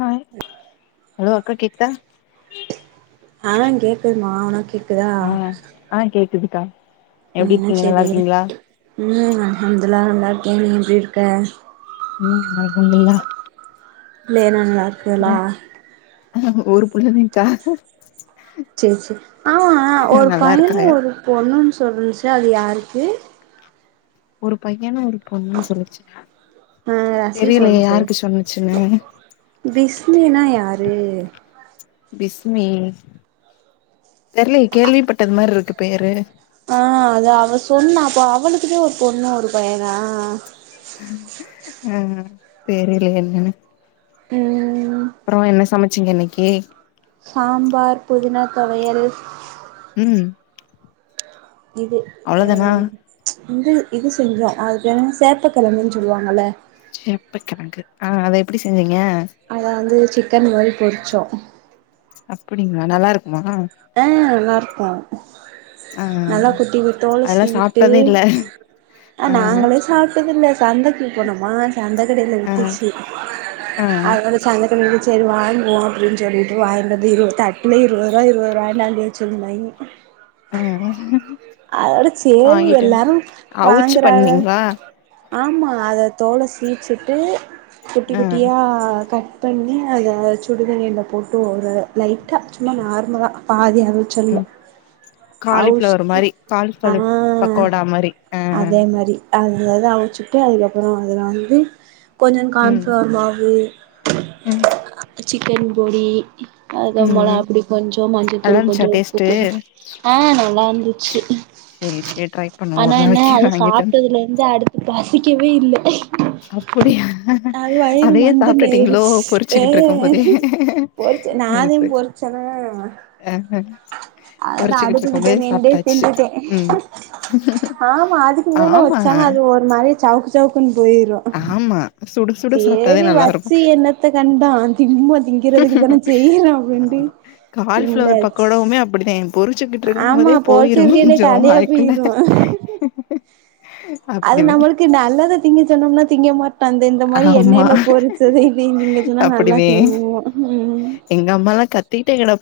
hi hello அக்கா கேக்குதா ஆ உனக் கே ஆ ஆ கேக்குதுக்கா எப்டி என்னா இருக்கீங்க நல்லா செய்ரீக இருக்கீங்களா உம் அல்ஹம்துல்லா நல்லாருக்கே நீ எப்டிருக்க உம் அல்ஹம்தில்லா புள்ளைகலா நல்லா இருக்குகளா ஆ ஒரு புள்ள திங்கா செர் செரி ஆமா ஒர் நல்லா பையனு இருக்காக ஒரு பொண்னு சொல்லுச் அது யாருக்கு ஒரு பையனு ஒரு பொண்ணு சொல்லிச் ஆ ரசி சொல்ச்சு சொன்னுச்சுன்னு பிஸ்மினா யாரு பிஸ்மி தெர்லயே கேள்விப்பட்டது மாறி இருக்கு பேரு ஆ அது அவ சொன்னா அப்ப அவளுக்குத ஒர் பொண்ணு ஒர் பையனா ஆ தெரிலே என்னனு உம் அப்றோ என்ன சமச்சீங்க இன்னக்கி சாம்பார் புதினா தொவயல் ம் இது அ அவ்ளோதானா இது இது செஞ்சோ அது பேரென்ன சேப்பக் கெழங்குனு சொல்வாங்கல்ல சேப்ப கெழங்கு ஆ அத எப்டி செஞ்சீங் அத வந்து சிக்கன் மாறி பொறிச்சோ அப்டிங்ளா நல்லாருக்குமா அ நல்லாருக்கு ஆ நல்ல குட்டிவி தோல அதெல்லா சீவிட்டு சாப்ட்டதே இல்ல அ ஆ நாங்களே சாப்டதில்ல சந்தைக்கு போனோமா சந்த கடைல ஆ வித்துச்சி ஆ அதோட சந் செரி வாங்குவோ அப்டினு சொல்லிட் வாய்ன்ட் வந்து இருவ தட்ல இருவ ரூபா இருவரு வாங்கின்வந்து வச்சி இருந்தைங்க ஆ அதோட சேரி வாங்கிட்டு வந்து எல்லாரு அவுச்சு வாங்குறாக பண்ணீங்களா ஆமா அத தோல சீச்சிட்டு குட்டி ஆ குட்டியா கட் பண்ணி அத சுடுதண்ணீல போட்டு ஒரு லைட்டா சும்மா நார்மலா பாதியா ரச்சல்ல ம் அவுஸ்டு பால்பலு பக்கோடா மாரி ஆ து அமச்சுட்டு அதுக்கப்புற அதுல வந்து கொஞ்ச ம் கான்ஃப்ளவர் மாவு ம் சிக்கன் பொடி அதுக்க ம் மொளகா ம் பொடி கொஞ்சோ நல்லா மஞ்சத்தூள் இருந்துச்சா கொஞ்சோ உப்பு டேஸ்ட்டு கொஞ் ஆ நல்லாருந்து ச்சு சேரி சேரி ட்ரை பண்ணுவோ ஆனா ஒரு என்ன நாளைக்கு அத வாங்கிட்டு வந்து சாப்ட்டதுல இருந்து அடுத்து பசிக்க ரீ இல்ல அப்புடியா அது வயிறு அதயே மந்துண்டு சாப்ட்டுட்டிங்ளோ ஆயிடுச்சு பொரிச்சுக்கிட்டுருக்கும் போதே சு அது நாந்தா சரி பொறிச்சனா ஆ பொறிச்சுக்கிட்டுருக்கும் போதே நின்டே சாப்ட்டா ச்சு தின்டுட்டே ம் ஆமா அதுக்கு மேல ஆமா வச்சாலு அது ஒரு மாரி சவுக்கு சவுக்குன்னு போயிரு ஆமா சுடு சேரி வச்சு என்னத்த கண்டோ திம்போ திங்கறதுக்கு தான செய்றோ அப்பின்ட்டு கால்ஃபிளவர் பக்கோடாவுமே அப்டிதே பொறிச்சுக்கிட்ருக்கும் ஆமா போதே பொறிச்சு போயிரு இருக்கையிலே கொஞ்ச காலியா வாய்க்குள்ள போயிரு அது அப்டிவே நம்மளுக்கு நல்லத திங்க சொன்னோம்னா திங்க மாட் இப்ப அந்த இந்த மாறி ஆமா எண்ணெய்ல பொறிச்சத இதயு திங்க சொன்னா நல்லா திங்குவோ ம் எங்கம்மாலா கத்திக்கிட்டே கெட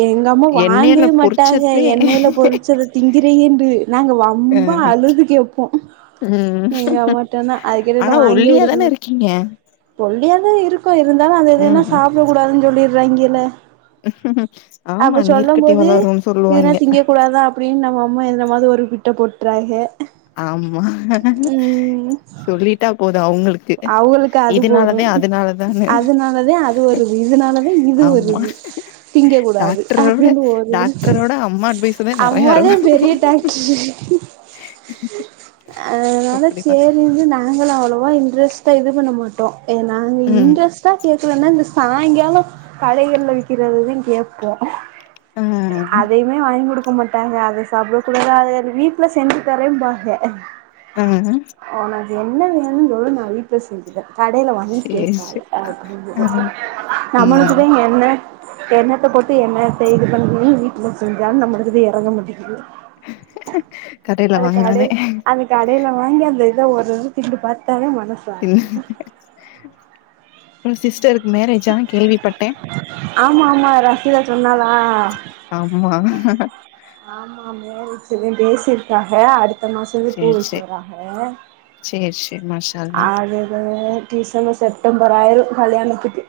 எங்கம்மா வாங்கவே மாட்டாங்க பொறிச்சதுவே எண்ணெய்ல பொறிச்சத திங்கிறீயேண்டு நாங்க ஆ வம்பா அழுது கேப்போ ம் எங்க அம்மாட்டதா அதுக்கிட்ட ஆனா நா வாங்கியே ஒல்லியா தான குடுக்க இருக்கீங்க பொ எதோ இருக்கோ இருந்தாலு அதஇதன்னா ம் சாப்ட கூடாதுன்னு சொல்லீறாங்கல்ல ஆமா அப்ப சொல்லும் நீர்க்கட்டி போது வளருன்னு எதுனா சொல்லுவாய்ங்க திங்க கூடாதா அப்டின்னு நம்ம அம்மா என் அத ஒரு பிட்ட போட்றாக ஆமா ம் சொல்லிட்டா போது அவங்களுக் கு அவுங்களுக்கு அது போது இதனாலதா அதனாலதானு அதுனாலதா அது வருது இதுனாலதா இது ஆம்மா வருது திங்க கூடாது டாக்டரோட அப்டின்னு ஒரு டாக்டரோட அம்மா அட்வைஸ்தா நெறையா அம்மாதா இருக்கு பெரிய டாக்ட்ரு அதனால அப்படிதா சேரிந்து நாங்களு அவ்ளவா இ ன்ட்ரஸ்டா இது பண்ண மாட்டோ எ நாங்க ம் இன்ட்ரஸ்டா கே க்லனா இந்த சாயங்கால கடைகள்ல விக்கிறதுதா கேப்போ ஆ அதையுமே வாங்கி குடுக் க மாட்டாங்க அது சாப்டக் கூடாது அத வீட்ல செஞ்சு தரேம்பாக ம் ம் என்ன வேணுன்னு சொல்லு நா வீட்ல செஞ்சுட்டே கடைல வாங்கி சேரி கேக்காத சேரி அப்டினு ஆ ம் நம்மளுக்குதா இங்கென்ன எண்ணத்த போட்டு எண்ணத்த இது பண்ணி வீட்ல செஞ்சாலு நம்மளுக்கு இது எறங்க மாட்டிக்கிது கடையில அது வாங்குனாலே கடைல்- அது கடைல வாங்கியாந்து து ஒரு திண்டு பாத்தாலே தின்ன ஒரு சிஸ்டர் மேரேஜா கேள்விப்பட்டே கீதா சொன்னாலா ஆமா ஆமா மோரேஜ்தா பேசிர்க்காக அடுத் த மாசதா சேரி பூவிக்க சேரி வர்றாக சேரி சேரி மாஷா அல்லா அதுதா டிசம்பர் செப்டம்பர் ஆயிரு கல்யாணத்துக்கு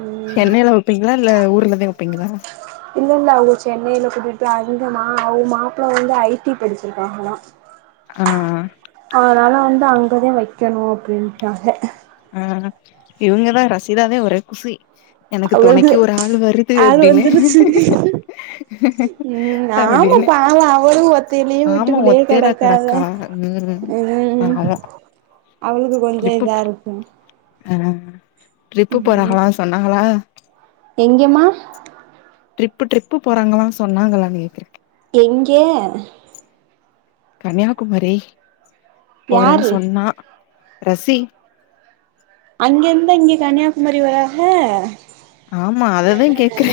ம் சென்னைல வப்பிங்ளா இல்ல ஊர்லதா வப்பிங்களா இல்ல இல்ல அவங்க சென்னைல கூட்டிட்டு அந்த மா- அவு மாப்பிள வந்து ஐ டி படிச்சிருக்காங்கலா ஆ அதனால வந்து அங்கதா வைக்கணு அப்படின்ட்டாக ம் இவுங்கதா ரசிதாதே ஒரே குசி எனக்கு அவளுக்கு தொணைக்கு ஒரு ஆள் வருது ஆள் அப்டின்னு வந்துருச்சு ம் ஆமா அப்டின்னு பாவோ அவளு ஒத்தையிலயே ஆமா வீட்டுக்குள்ளயே ஒத்தையில கெடக்கால கெடக்கா ம் ம் பாவோ அவளுக்கு கொஞ்ச ட்ரிப்பு இதா இருக் ஆ ட்ரிப்பு ம் போறாகளா சொன்னாகளா எங்கேம்மா ட்ரிப்பு ட்ரிப்பு போறாங்களா சொன்னாங்களான்னு கேக்குற எங்கே கன்னியாகுமரி போறேன்னு யாரு சொன்னா ரசி அங்கேருந்தா இங்க கன்னியாகுமரி வராக ஆமா அததா கேக்கற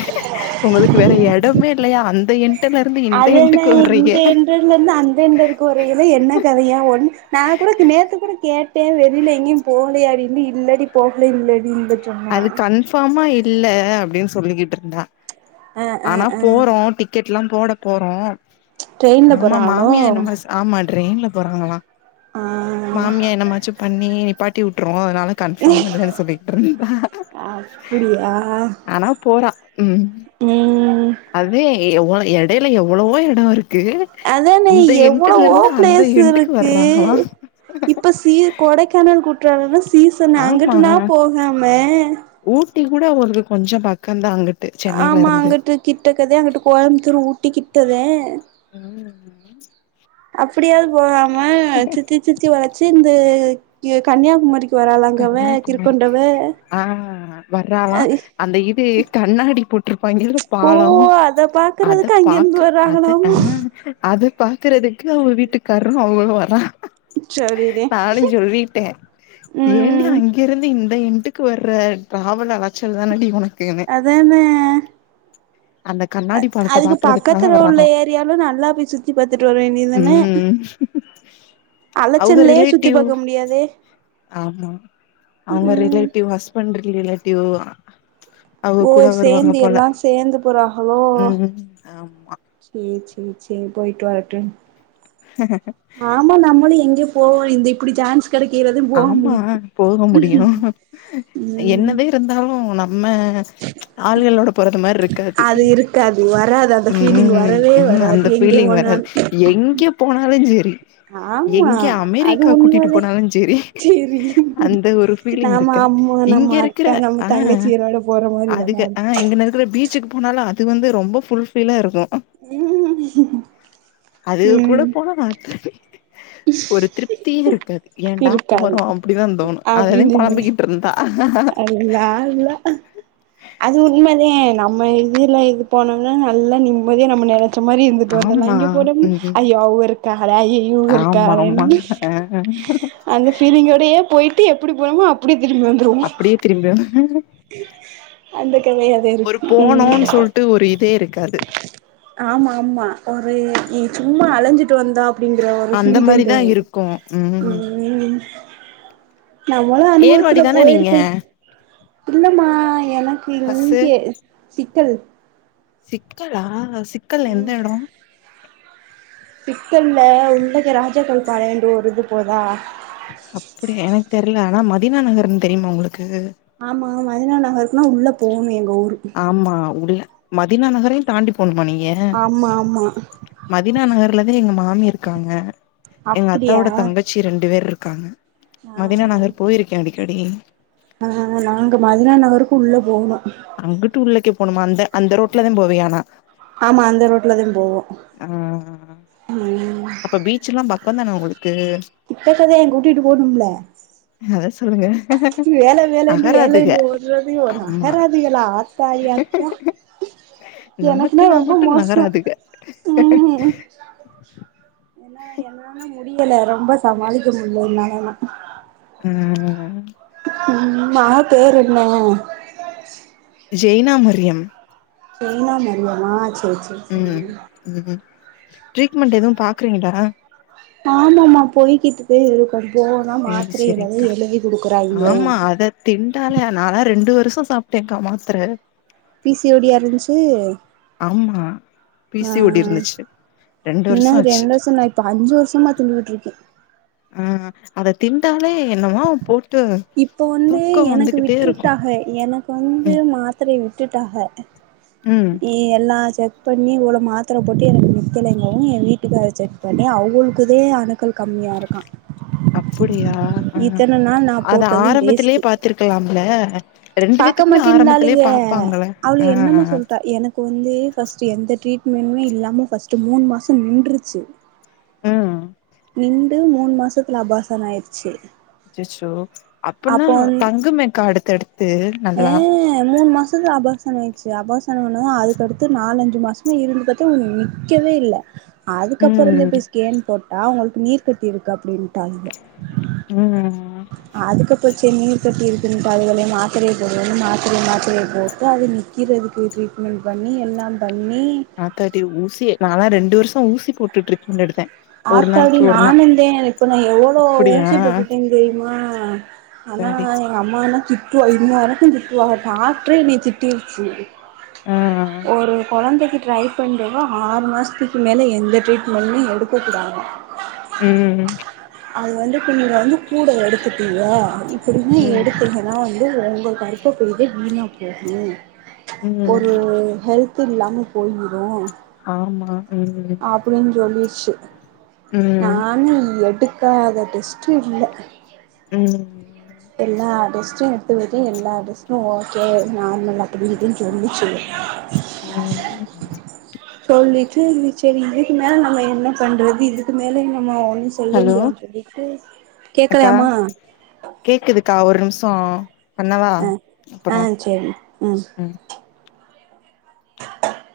உங்களுக்கு வேற எடமே இல்லையா அந்த எண்ட்டுலரு அதன்ன இங்க எண்டர்லேருந்து அந்த எண்டருக்கு வரையில என்ன கதையா ஒன்னு நா கூட நேத்து கூட கேட்டே வெளில எங்கியு போகலையாடின்னு இல்லடி போகலே இல்லடி இல்லடி அது கன்ஃபார்மா இல்ல அப்டின்னு சொல்லிக்கிட்டு இருந்தா ஆ ஆ ஆனா ஆ போறோ டிக்கெட்லா போடப் போறோ ட்ரெயின்ல ஆமா போறாங்களோ மாமியார் என்ன பஸ் ஆமா ட்ரெயின்ல போறாங்களா ஆ மாமியா என்னமாச்சு பண்ணி நிப்பாட்டி உட்டுரு அதனால கன்ஃபார்ம் இல்லன்னு சொல்லிட்டு இருந்தா அப்டியா ஆனா போறா ம் ம் அதே ஒனக் எடையில எவ்வளவோ எடோ இருக் அதானே எவ்வளவோ அந்த பிளேஸ் எண்டுக்கு இருக்கு வர்றாங்களா இப்ப சீ கொடைக்கானல் குற்றாலன்லா சீசனு ஆமா அங்குட்டுனா போகாம ஊட்டி கூட ஒனக்கு கொஞ்ச பக்கந்தா அங்குட் ஆமா அங்குட்டு கிட்டக்கதே அங்குட்டு கோயம்புத்தூர் ஊட்டி கிட்டதே ம் அப்டியாவது போகாம சுத்தி சுத்தி வளச்சு இந்த யோ கன்னியாகுமரிக் கன்னியாகுமரிக்கு ஆ வர்றாலா அந்த இது கண்ணாடி பொட் பயங்கிர ஓ பாலோ அத அத பாக்குறதுக்கு பாக்க அங்கிருந்து அத வராங்களாமா ம் அது பாக்குறதுக்கு அவுங்க வீட்டுக்காரரு அவளு வரா சரிதே நானு சொல்லிட்டே ஏன்டி ம் அங்கேருந்து இங் இந்த எண்டுக்கு வர்ற டிராவல் அலச்சல் தானடி ஒனக் அதான அந்த கண்ணாடி அது படத்த அதுக்கு பாக்குறதுக்காக பக்கத்துல உள்ள வர்றாங்களா ஏரியாலு நல்லா போய் சுத்தி பாத்துட்டு வர வேண்டிய தான ம் அவுங்க அலைச்சல்லையே சுத்திப் ரிலேட்டிவ் பாக்க முடியாதே ஆமா அவுங்க ம் ரிலேட்டிவ் ஹஸ்பண்ட் ரிலேட்டிவ் அவுங்க ஓ கூட வருவாங்க சேந்தி போல எல்லா சேந்து போறாகளோ ம் ஆமா சேர் சேரி சேரி சேர் போயிட்டு வரட்டு ஆமா நம்மளு எங்க போவுல இந்த இப்டி சான்ஸ் கெடைக்கிறது போக ஆமா முடியு போக முடியு ம் என்னதே இருந்தாலு நம் நம்ம ஆளுகளோட போறது மாரி இருக்காது அது இருக்காது வராது அந்த ம் ஃபீலிங் ம் வரவே இன்று வராது அந்த எங்க ஃபீலிங் வராது போனாலு எங்க போனாலு சேரி ஆமா எங்க அது அமெரிக்கா கூட்டிட்டு உண்மதே போனாலு செரி சேரி அந்த ஒரு ஃபீலிங் நாம இருக்கா அம்மா இங்க நம்ம இருக்குற அக்கா நம்ம ஆ தங்கச்சிகளோட போற மாரி அதுக வராது ஆ இங்கன்ன இருக்குற பீச்சுக்கு போனாலு அது வந்து ரொம்ப ஃபுல்ஃபிலா இருக்கு ம் அதுக கூட ம் போனா மாத்த ஒரு திருப்தியே இருக்காது ஏன்டா இருக்காது போறோ அப்டிதா தோணு அதேதா அப்டின்னு பொழம்பிக்கிட்டு இருந்தா அல்லா அல்லா அது உண்ம தே நம்ம இதுல இது போனோம்னா நல்லா நிம்மதியா நம்ம நென ச்ச மாரி இருந்துட்டு வந்துர்லா ஆமா இங்க போனோம்னா ம் ஐய அவுக இருக்காகள ஐய இவுக ஆமா ஆமா இருக்காகளான்னு ஆ அந்த ஃபீலிங்கோடையே போயிட்டு எப்டி போனோமோ அப்டியே திரும்பி வந்துருவோ அப்டியே திரும்பி அந்த கதையாதா இருக்கு ம் அது ஆமா ஆமா ஒரு இ சும்மா அலஞ்சிட்டு வந்தா அப்டிங்கிற ஒரு அந்த ஃபீல் தா மாரிதா தோணு இருக்கு ம் நா மொத அனுபவத்துல ஏர்வாடி தான நீங்க போயிருக்கே இல்லம்மா எனக்கு ஹஸ்ஸு இங்க சிக்கல் சிக்கலா சிக்கல்ல எந்த எடோ சிக்கல்ல உள்ளக்க ராஜக்கல்பாளையன்டு ஒரு இது போதா அப்டியா எனக்கு தெரில ஆனா மதினா நகர்ன்னு தெரியுமா ஒங்களுக்கு ஆ மதினா நகருக்குன்னா உள்ள போணு எங்க ஊரு ஆமா உள்ள மதினா நகரையு தாண்டி போணுமா நீங்க ஆமா ஆமா மதினா நகர்லதே எங்க மா மாமி இருக்காங்க எங்க அப்டியா அத்தாவோட தங்கச்சி ரெண்டு பேர் இருக்காங்க ஆ மதினா நகர் போயிருக்கே அடிக்கடி ஆ நாங்க மதுரா நகருக்கு உள்ள போகணு அங்குட்டு உள்ளக்கே போணுமா அந்த அந்த ரோட்ல தா போவே ஆனா ஆமா அந்த ரோட்லதா போவோ ஆ ம் அப்ப பீச்ல்லா பக்கந்தான ஒங்களுக்கு கிட்டக்கதே கூட்டிட்டு போணும்ல்ல அத சொல்லுங்க வேல வேலன்ட்டு நகராதுக வேலன்ட்டு ஓடுறது ஒரு ஆமா நகராதுகளா ஆத் சாரி அக்கா நமக்கு எனக்குன்னே நான் ரொம்ப மட்டு மோசோ நகராதுக ம் ஏன்னா என்னால முடியல ரொம்ப சமாளிக்க முடியல என்னாலன்னா ம் ம் மகப் பேர் என்ன ஜெய்னா மர்யம் ஜெய்னா மரியமா சே ம் ம் ட்ரீட்மெண்ட் எதுவு பாக்றீங்களா ஆமாமா போய்கிட்டுதே இருக்கோ சேரி சேரிங்க்கா குடுக்குறாய்ங்க ஆமா அத திண்டாலே நால்லா ரெண்டு வருஷோ நானு சாப்ட்டேக்கா மாத்தர பி சி ஓ டியா இருந்துச்சி ஆமா பி சி ஆ ஓ டி இருந்துச்சு ரெண்டு முன்ன வருஷோ ஆச்சு ரெண்டு வருஷந்தா இப்ப அஞ்சி வருஷமா தின்னுட் ருக்கே ஆ அத திண்டாலே என்னமா போட் இப்ப வந்து எனக்கு இருக்கு விட்டுட்டாக எனக்கு வந்து ம் மாத்தரைய விட்டுட்டாக ம் ஏ என்னாச்சி பண்ணி இவ்ளோ மாத்தர போட்டு எனக்கு நிக்கலங்கவு ஏ வீட்டுக்கார செக் பண்ணி அவுங்களுக்குதே அணுக்கள் கம்மி யா இருக்கா அப்டியா ஆ இத்தன நாள் நா அத போட்டது ஆரம்பத்லயே பாத்துருக்கலாம்ல்ல பாக்கமாட்டேன்டாளுக ஆ அவளுக என்னமோ சொல்றா எனக்கு வந்து ஃபர்ஸ்ட் எந்த ட்ரீட்மெண்ட்டுமே இல்லாம ஃபர்ஸ்ட் மூணு மாசோ நின்ருச்சி ஆ நிண்டு மூணு மாசத்துல அபாசன் ஆயிருச்சி அச்சச்சோ அப்டின்னா தங்குமேக்கா அடுத்தடுத் ஆ மூணு மாசோ நின்னு அபாசன் ஆயிடுச்சி அபாசன் ஆனது அதுக்கடுத்து நாலஞ்சி மாசமா இருந்து பாத்தே நிக்கவே இல்ல அதுக்கப்பறோ தா ம் போய் ஸ்கேன் போட்டா ஒங்களுக்கு நீர் கட்டி இருக்கு அப்டின் றாலுக ம் அதுக்கப்பறோ சேரி நீர்க்கட்டி இருக்குன்டாலுகளேன்னு ஆத் சரியா போய்டுன்னு மாத்தரய மாத்தரய போட்டு அது நிக்கிறதுக்கு ட்ரீட்மெண்ட் பண்ணி எல்லா பண் ஆத்தாடி ஊசி நால்லா ரெண்டு வருஷோ ஊசி போட்டுட்ருக்க ட்ரீட்மெண்ட் எடுத்தே ஒரு ஆத்தாடி நாளைக்கு ஒரு நா நானுந்தே இப்ப நா எவ்ளோ அப்புடியா ஊசிப்போட்டுட்டே தெரியுமா ஆனா ஆத்தாடி எங்கம்மானா திட்டுவா இன்ன வரைக்கு திட்டுவாக டாக்டரே என்ன திட்டிருச்சு ஆ ஆ ஒரு கொழந்தைக்கு ட்ரை பண்ணுறவ ஆறு மாசத்துக்கு மேலே எந்த ட்ரீட்மெண்ட்டு எடுக்கக்கூடாது ம் அது வந்து கொஞ்ச வந்து கூட எடுத்துட்டீங்க இப்படின்னி ம் எடுத்தீகன்னா வந்து வந்து உங்க கருப்ப பைதா வீணா போகும் ம் ஒரு ஹெல்த் து இல்லாம போய்விடு ஆமா ம் ம் அப்டின் சொல்லிச்சு ம் நானு எடு எடுக்காத டெஸ்டு இல்ல ம் எல்லா டெஸ்ட்டு எடுத்து வ எல்லா டெஸ்டு ஓகே நார்மல் அப்படினு சொல்லி செய்யு ம் ம் சேரி சரி இதுக்கு மேல நம்ம என்ன பண்றது இதுக்கு மேல நம்ம செய்ய ஹலோ முடியாதுனு சொல்லிட்டு கேக்கலாமா அக்கா கேக்குதுக்கா ஒரு நிமிஷ பண்ணாவா ஆ அப்புற ஆ சரி ம் [inaudible]